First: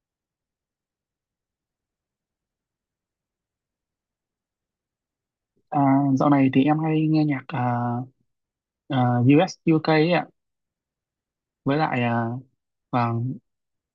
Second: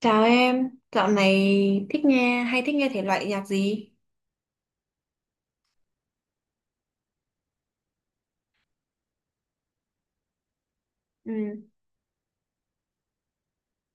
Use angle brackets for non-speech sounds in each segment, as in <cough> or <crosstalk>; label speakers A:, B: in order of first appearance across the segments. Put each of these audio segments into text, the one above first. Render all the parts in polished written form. A: Chào em, dạo này thích nghe hay thích nghe thể loại nhạc gì?
B: À, dạo này thì em hay nghe nhạc, à, US UK ấy ạ,
A: Ừ,
B: với lại, và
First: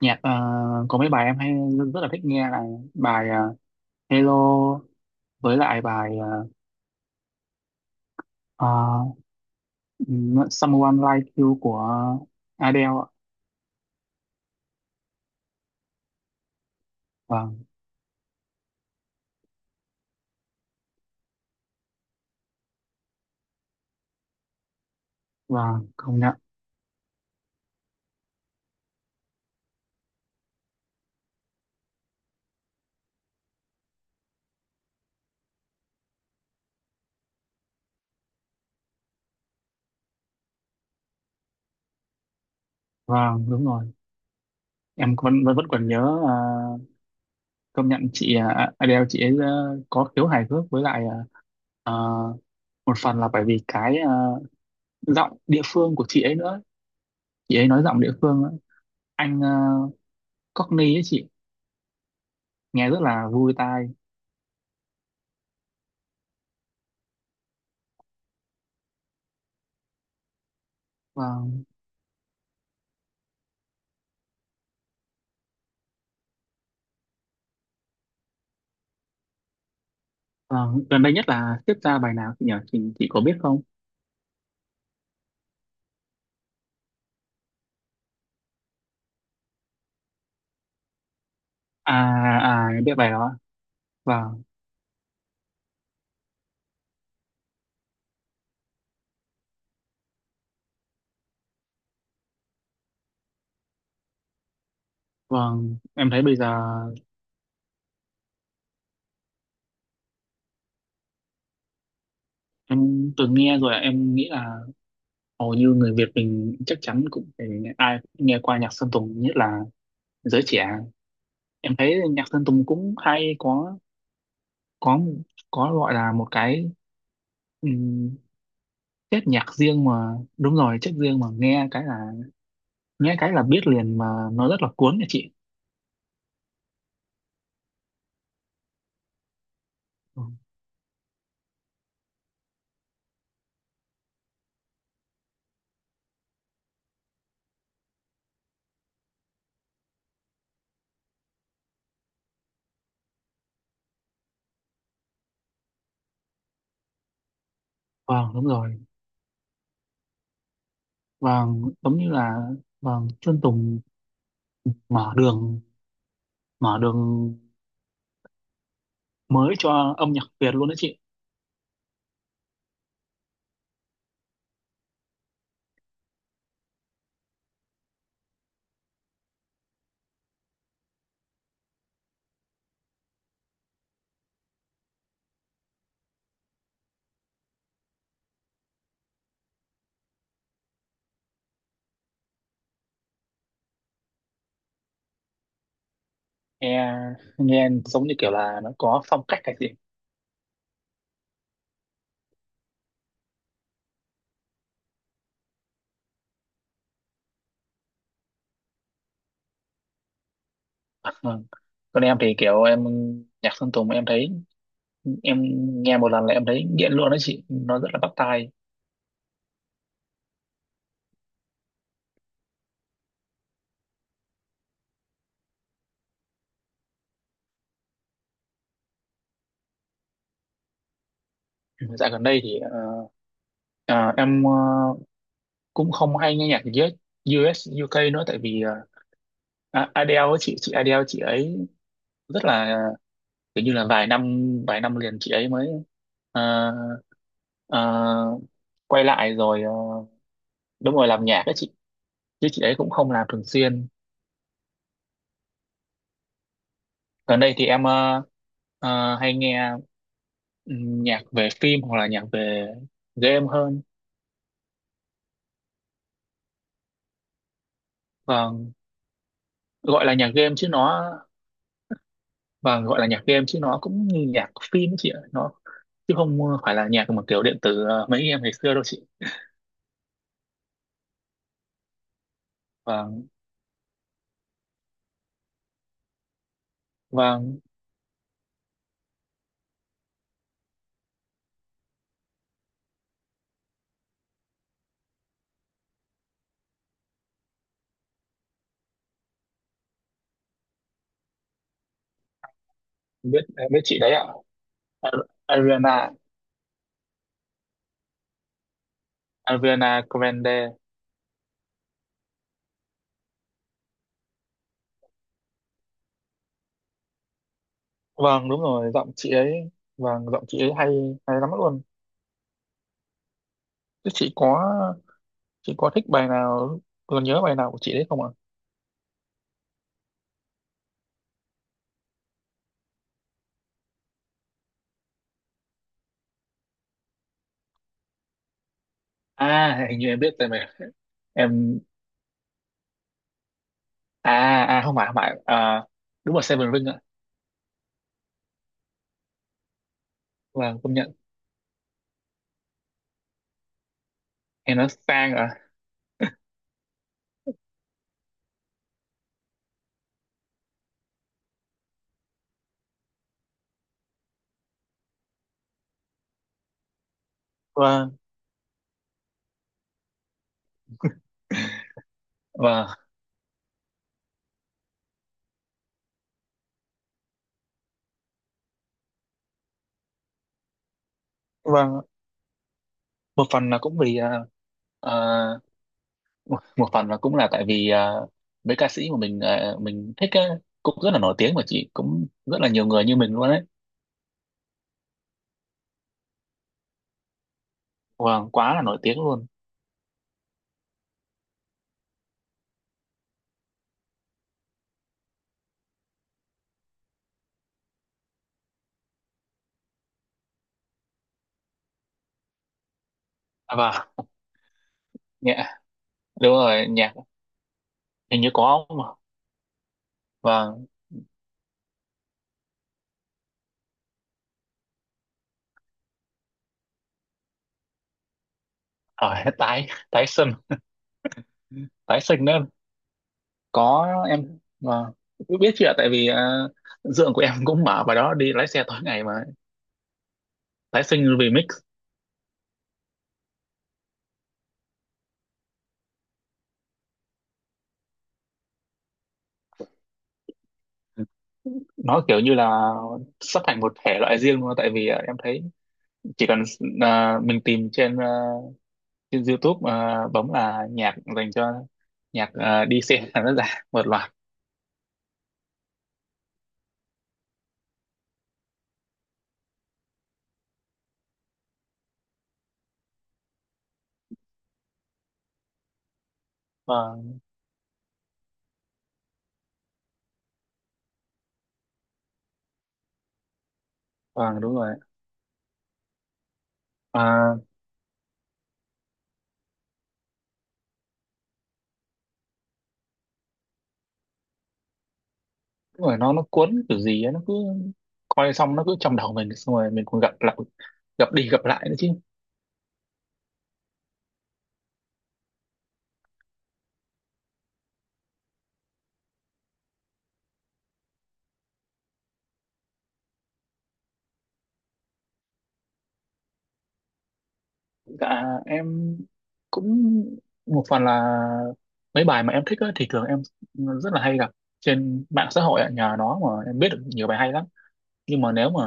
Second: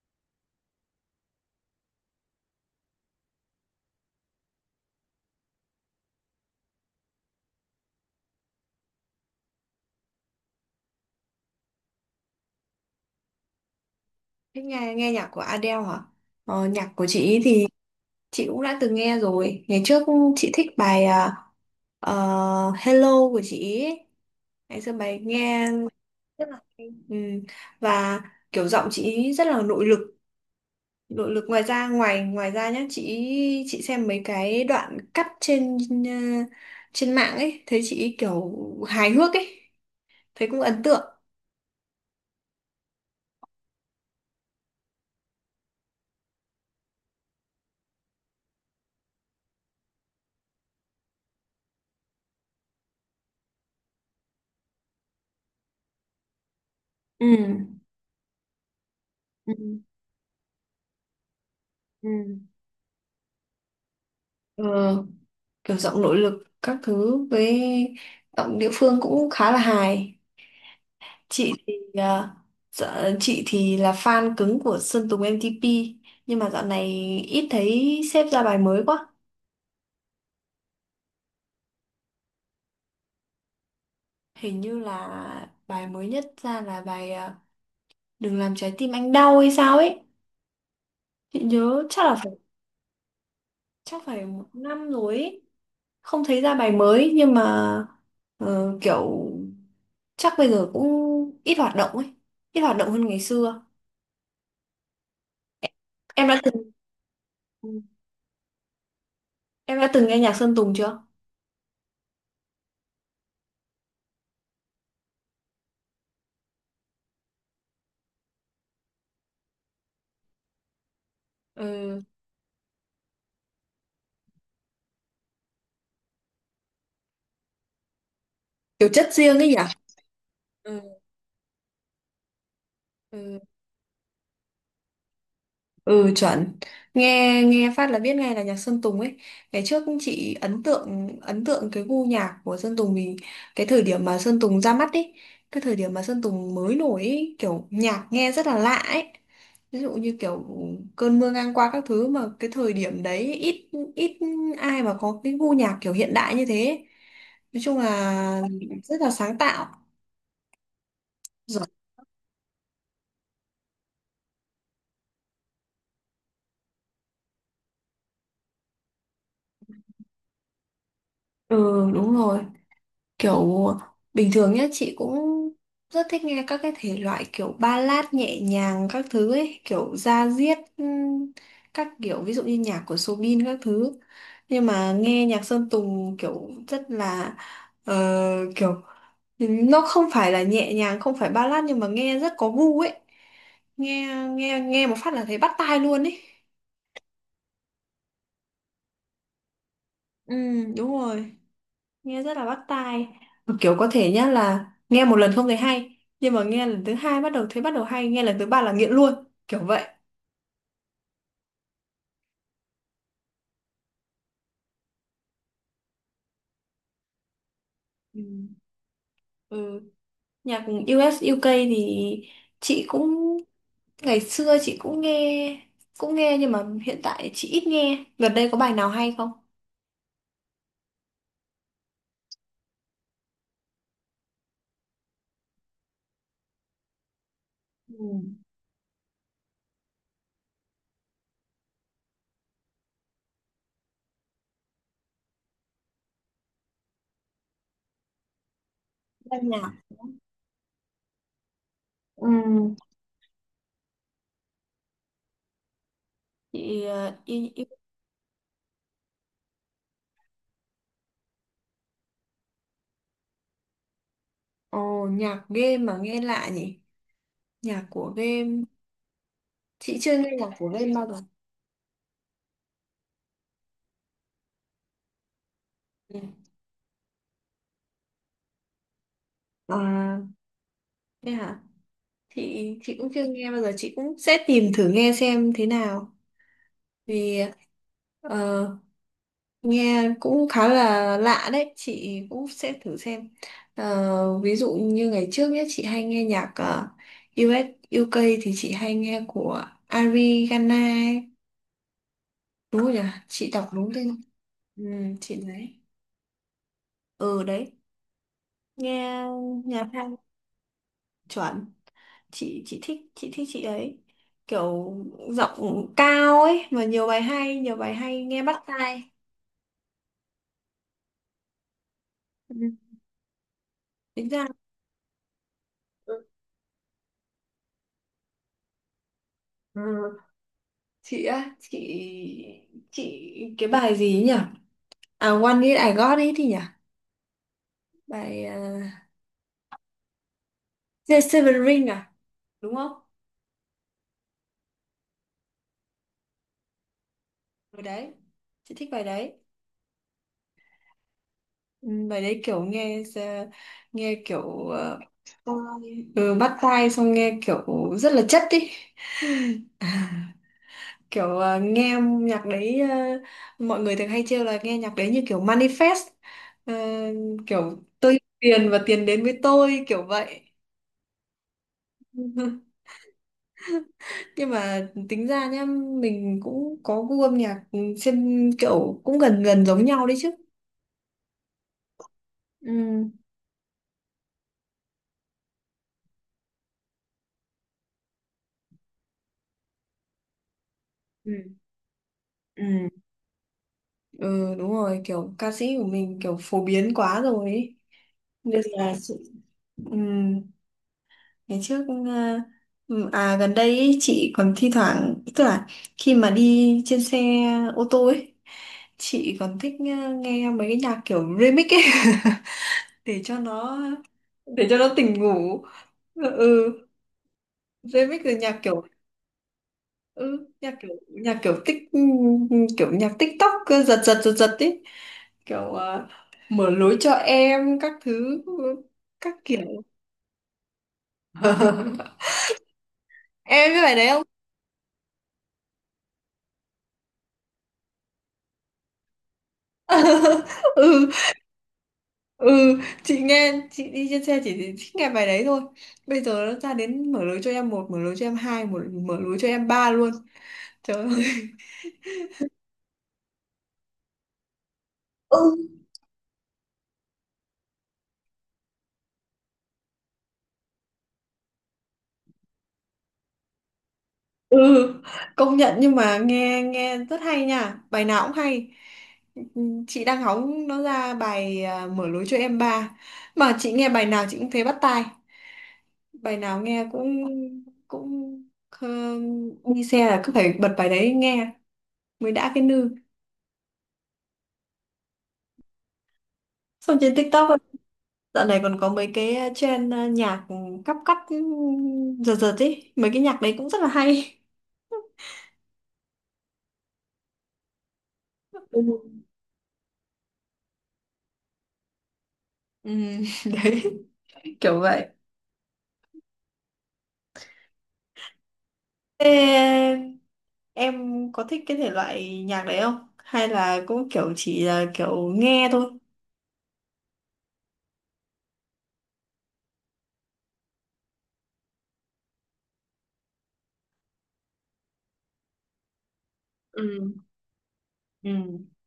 B: nhạc, có mấy bài em hay rất, rất là thích nghe là bài, Hello, với lại bài, à, Someone Like You của Adele ạ.
A: thích nghe nghe nhạc của Adele hả? Nhạc của chị ý
B: Vâng,
A: thì chị cũng đã từng nghe rồi. Ngày trước chị thích bài ờ, Hello của chị ý. Ngày xưa bài nghe
B: vâng, công nhận.
A: rất là hay. Ừ, và kiểu giọng chị ý rất là nội lực. Nội lực ngoài ra ngoài ngoài ra nhá, chị xem mấy cái đoạn cắt trên ờ, trên mạng ấy, thấy chị ý kiểu hài hước ấy, thấy cũng ấn tượng.
B: Vâng, đúng rồi, em vẫn vẫn, vẫn còn nhớ. Công nhận chị, Adele chị ấy, có khiếu hài hước, với lại, à, một phần là bởi vì cái, giọng địa phương của chị ấy nữa. Chị ấy
A: ừ
B: nói giọng địa phương ấy. Anh,
A: ừ
B: Cockney ấy chị,
A: ừ
B: nghe rất là vui tai.
A: Ờ, Kiểu giọng nội lực các thứ với giọng địa phương cũng khá là hài. Chị
B: Vâng,
A: thì à, chị thì là fan cứng của Sơn Tùng M-TP, nhưng mà dạo này ít thấy sếp ra bài mới quá.
B: vâng, gần đây nhất là tiếp ra bài nào chị nhỉ, chị có biết không?
A: Hình như là bài mới nhất ra là bài Đừng làm trái tim anh đau hay sao ấy, chị nhớ chắc là phải
B: À à em biết bài đó ạ.
A: chắc phải
B: Vâng,
A: một năm rồi ấy. Không thấy ra bài mới nhưng mà kiểu chắc bây giờ cũng ít hoạt động ấy, ít hoạt động hơn ngày xưa.
B: vâng, em thấy
A: em
B: bây
A: đã
B: giờ
A: từng em đã từng nghe nhạc Sơn Tùng chưa?
B: em từng nghe rồi ạ. Em nghĩ là hầu như người Việt mình chắc chắn cũng phải, ai cũng nghe qua nhạc Sơn Tùng, nhất là giới trẻ. Em thấy
A: ừ.
B: nhạc Sơn Tùng cũng hay, có có gọi là một cái, um,
A: Kiểu chất
B: chất
A: riêng
B: nhạc
A: ấy nhỉ.
B: riêng mà, đúng rồi,
A: ừ.
B: chất riêng mà nghe cái
A: ừ.
B: là biết liền mà, nó rất là cuốn nha chị.
A: Ừ, chuẩn, nghe nghe phát là biết ngay là nhạc Sơn Tùng ấy. Ngày trước
B: Ừ,
A: chị ấn tượng cái gu nhạc của Sơn Tùng vì cái thời điểm mà Sơn Tùng ra mắt ấy cái thời điểm mà Sơn Tùng mới nổi ấy, kiểu nhạc nghe rất là lạ ấy. Ví dụ như kiểu cơn mưa ngang qua các thứ mà cái thời điểm đấy ít ít ai mà có cái gu nhạc kiểu hiện đại như thế ấy. Nói chung
B: vâng,
A: là
B: đúng rồi.
A: rất là sáng tạo.
B: Vâng,
A: Giỏi.
B: giống như là, vâng, Sơn Tùng mở đường mở đường mới cho âm nhạc Việt luôn đó chị.
A: Ừ đúng rồi. Kiểu bình thường nhá chị cũng rất thích nghe các cái thể loại kiểu ballad nhẹ nhàng các thứ ấy, kiểu da diết các kiểu ví dụ như nhạc của Soobin các thứ. Nhưng mà nghe nhạc Sơn Tùng kiểu rất là ờ, kiểu nó không phải là nhẹ nhàng, không phải ballad nhưng mà nghe rất có gu ấy. Nghe nghe Nghe một phát là thấy bắt tai luôn ấy.
B: Nghe nghe giống như kiểu là nó có phong cách cái gì.
A: Ừ đúng rồi. Nghe rất là bắt tai. Mà kiểu có thể nhá là nghe một lần không thấy hay nhưng mà nghe lần thứ hai bắt đầu thấy bắt đầu hay, nghe lần thứ ba là nghiện luôn, kiểu vậy.
B: Vâng. Còn em thì kiểu, em, nhạc Sơn Tùng em thấy, em nghe một lần là em thấy nghiện luôn đó chị, nó rất là bắt
A: Ừ.
B: tai.
A: ừ. Nhạc US UK thì chị cũng ngày xưa chị cũng nghe, cũng nghe nhưng mà hiện tại chị ít nghe. Gần đây có bài nào hay không?
B: Dạo gần đây thì ờ, em, cũng không hay nghe nhạc US UK
A: Ừ.
B: nữa, tại vì, À, Adele ấy, chị Adele chị ấy rất là, kiểu như là, vài năm liền chị ấy mới ờ, ờ, quay lại
A: Ban
B: rồi. Ờ,
A: nhạc.
B: Đúng rồi, làm nhạc ấy chị.
A: Ừ.
B: Chứ chị ấy cũng không làm thường xuyên.
A: chị ờ,
B: Gần
A: y,
B: đây
A: y...
B: thì em hay nghe, nhạc về phim hoặc là nhạc về game hơn.
A: Ồ, nhạc game mà nghe lạ nhỉ, nhạc của game,
B: Vâng,
A: chị
B: gọi là
A: chưa nghe
B: nhạc
A: nhạc
B: game
A: của
B: chứ
A: game bao
B: nó
A: giờ.
B: gọi là nhạc game chứ nó cũng như nhạc phim ấy chị ạ, nó chứ
A: ừ.
B: không phải là nhạc mà kiểu điện tử, mấy em ngày xưa đâu chị.
A: À thế hả, chị
B: và
A: cũng chưa nghe bao giờ, chị cũng sẽ tìm thử nghe xem thế nào
B: và
A: vì ờ, nghe cũng khá là lạ đấy, chị cũng sẽ thử xem. Ờ, ví dụ như ngày trước nhé chị hay nghe nhạc US UK thì chị hay nghe của Ariana ấy. Đúng rồi nhỉ, chị
B: em
A: đọc
B: biết
A: đúng
B: chị đấy
A: tên.
B: ạ.
A: ừ,
B: Ar-
A: chị đấy.
B: Ariana
A: Ừ đấy, nghe nhạc
B: Ariana
A: hay,
B: Grande.
A: chuẩn. Chị thích chị ấy, kiểu giọng cao ấy mà nhiều bài hay, nghe
B: Vâng, đúng
A: bắt
B: rồi,
A: tai.
B: giọng chị ấy. Vâng, giọng chị ấy hay hay lắm luôn.
A: Ừ.
B: Chứ
A: Tính
B: chị
A: ra
B: có, thích
A: ừ,
B: bài nào, còn nhớ bài nào của chị đấy không ạ?
A: Ừ. chị á, chị cái bài gì ấy nhỉ? À, One It I Got It thì nhỉ, bài
B: À, hình như em biết rồi mà.
A: The Seven
B: Em,
A: Ring à, đúng không?
B: à không phải, không phải, đúng là Seven Ring ạ.
A: Bài đấy, chị thích bài đấy.
B: Vâng, công nhận.
A: Ừ, bài đấy kiểu nghe kiểu
B: Em nói sang ạ.
A: bắt tai xong nghe kiểu rất là chất ý. <laughs> kiểu ờ, nghe Nhạc đấy mọi người thường hay trêu là nghe nhạc đấy như kiểu manifest. Ờ, kiểu tôi
B: Vâng,
A: yêu tiền và tiền đến với tôi, kiểu vậy. <laughs>
B: vâng,
A: Nhưng mà tính ra nhá, mình cũng có gu âm nhạc trên kiểu cũng gần gần giống nhau đấy chứ.
B: vâng,
A: ừ
B: một phần là cũng vì, ờ, một một phần là cũng là tại vì, mấy ca sĩ mà mình thích á, cũng rất là nổi
A: ừ
B: tiếng mà chị, cũng rất là nhiều
A: ừ
B: người như mình luôn đấy.
A: ừ đúng rồi, kiểu ca sĩ của mình kiểu phổ biến quá rồi ấy.
B: Vâng,
A: Nên
B: quá là
A: là
B: nổi tiếng
A: sự-,
B: luôn.
A: ừ. Ngày trước ờ, à gần đây ý, chị còn thi thoảng tức là khi mà đi trên xe ô tô ấy, chị còn thích nghe mấy cái nhạc kiểu remix ấy <laughs> để cho
B: À,
A: nó,
B: vâng,
A: để cho nó tỉnh ngủ.
B: nhạc,
A: ừ
B: đúng
A: ừ,
B: rồi, nhạc
A: Remix rồi
B: hình như
A: nhạc kiểu
B: có mà.
A: ừ nhạc
B: Vâng,
A: kiểu nhạc kiểu tích kiểu nhạc TikTok cứ giật giật ấy, kiểu mở lối cho em các thứ, các
B: ở <laughs>
A: kiểu.
B: tái tái sinh, tái
A: <laughs>
B: sinh nữa.
A: Em biết bài đấy
B: Có,
A: không?
B: em, vâng, biết chuyện, tại vì, dượng của em <laughs> cũng mở vào đó, đi lái xe tối ngày mà.
A: <laughs>
B: Tái
A: ừ
B: sinh remix.
A: ừ chị nghe, chị đi trên xe chỉ thích nghe bài đấy thôi. Bây giờ nó ra đến mở lối cho em một, mở lối cho em hai, mở lối cho em ba luôn, trời ơi.
B: Nó kiểu như là sắp thành một thể loại riêng luôn, tại vì, em
A: ừ
B: thấy chỉ cần, mình tìm trên, trên YouTube, bấm là nhạc dành cho, nhạc, đi xe <laughs> là nó ra một loạt.
A: ừ Công nhận, nhưng mà nghe nghe rất hay nha, bài nào cũng hay. Ừ, chị đang hóng nó ra bài mở lối cho em ba. Mà chị nghe bài nào chị cũng thấy bắt tai, bài nào nghe cũng
B: Vâng,
A: cũng ờ, đi xe là cứ phải bật bài đấy nghe mới đã cái nư.
B: vâng, đúng rồi.
A: Xong trên TikTok
B: à,
A: ấy, dạo này còn có mấy cái trend nhạc cắp cắt, giật giật ấy. Mấy cái nhạc đấy cũng rất là hay.
B: Đúng rồi, nó cuốn kiểu gì ấy, nó cứ coi xong nó cứ trong
A: Ừ.
B: đầu mình, xong rồi mình còn gặp lại, gặp đi gặp lại nữa chứ.
A: Ừ, <laughs> đấy, kiểu vậy. Thế em có thích cái thể loại nhạc đấy không? Hay là cũng kiểu chỉ là kiểu nghe thôi?
B: Dạ, em cũng, một phần là mấy bài mà em thích á, thì thường em rất là hay gặp trên mạng xã hội ạ, nhờ nó mà em biết được
A: Ừ.
B: nhiều bài hay lắm. Nhưng mà
A: Ừ.
B: nếu mà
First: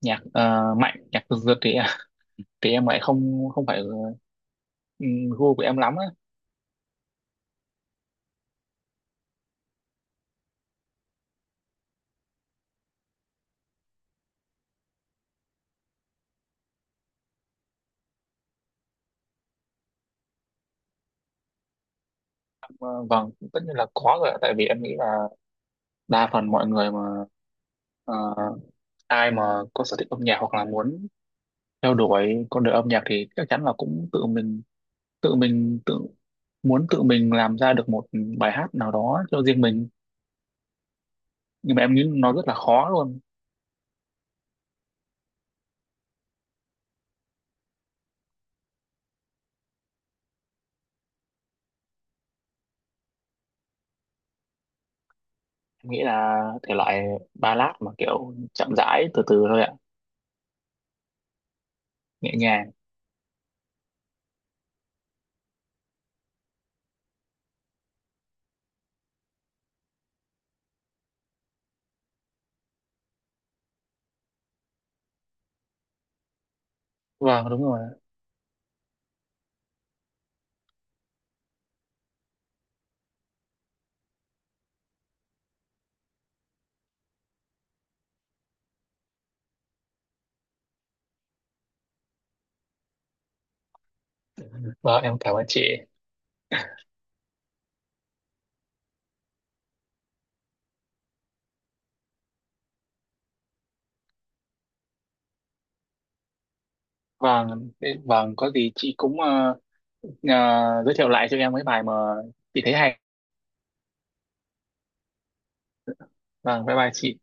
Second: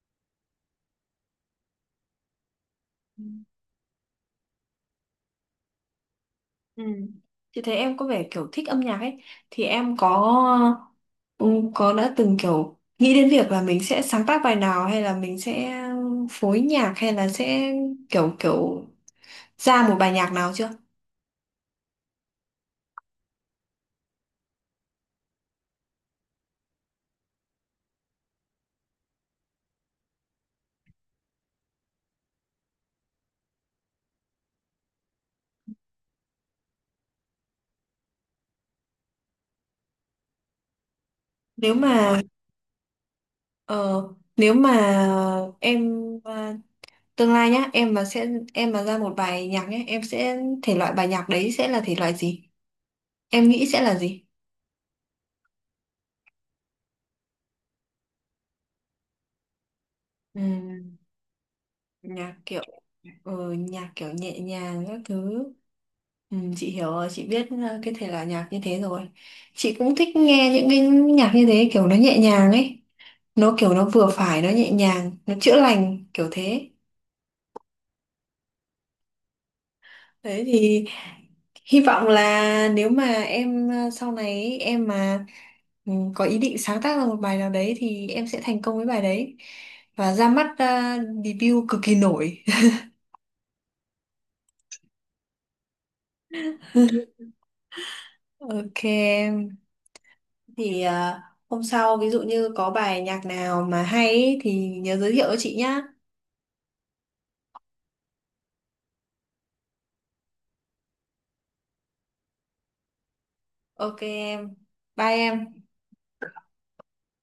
B: nhạc, mạnh, nhạc giật giật thì em lại không không phải, ừ, gu của em lắm á.
A: Ừ. Chị thấy em có vẻ kiểu thích âm nhạc ấy. Thì em có Ừ, có đã từng kiểu nghĩ đến việc là mình sẽ sáng tác bài nào hay là mình sẽ phối nhạc, hay là sẽ kiểu kiểu ra một bài nhạc nào chưa?
B: Ờ, vâng, tất nhiên là có rồi ạ. Tại vì em nghĩ là đa phần mọi người mà, ờ, ai mà có sở thích âm nhạc, hoặc là muốn theo đuổi con đường âm nhạc, thì chắc chắn là cũng tự muốn tự mình làm ra được một bài hát nào đó cho riêng mình.
A: Nếu
B: Nhưng mà em nghĩ
A: mà
B: nó rất là khó luôn.
A: ờ, Nếu mà em à, tương lai nhá, em mà sẽ em mà ra một bài nhạc nhé, em sẽ, thể loại bài nhạc đấy sẽ là thể loại gì? Em nghĩ sẽ là gì?
B: Em nghĩ là thể loại ballad mà kiểu chậm rãi, từ từ thôi ạ.
A: Ừ.
B: Nhẹ
A: Nhạc kiểu
B: nhàng.
A: nhạc kiểu nhẹ nhàng các thứ. Chị hiểu rồi, chị biết cái thể loại nhạc như thế rồi. Chị cũng thích nghe những cái nhạc như thế, kiểu nó nhẹ nhàng ấy, nó kiểu nó vừa phải, nó nhẹ nhàng, nó chữa lành kiểu thế.
B: Vâng, đúng rồi.
A: Đấy thì hy vọng là nếu mà em sau này ấy, em mà có ý định sáng tác ra một bài nào đấy thì em sẽ thành công với bài đấy và ra mắt, debut cực kỳ nổi. <laughs>
B: Vâng, em cảm ơn chị.
A: Ok em, thì à, hôm sau ví dụ như có bài nhạc nào mà hay ý thì nhớ giới thiệu cho chị nhá.
B: Vâng, vâng có gì chị cũng, Ờ, giới thiệu lại cho em mấy bài mà chị thấy hay.
A: Ok em, bye em.
B: Vâng, bye bye chị.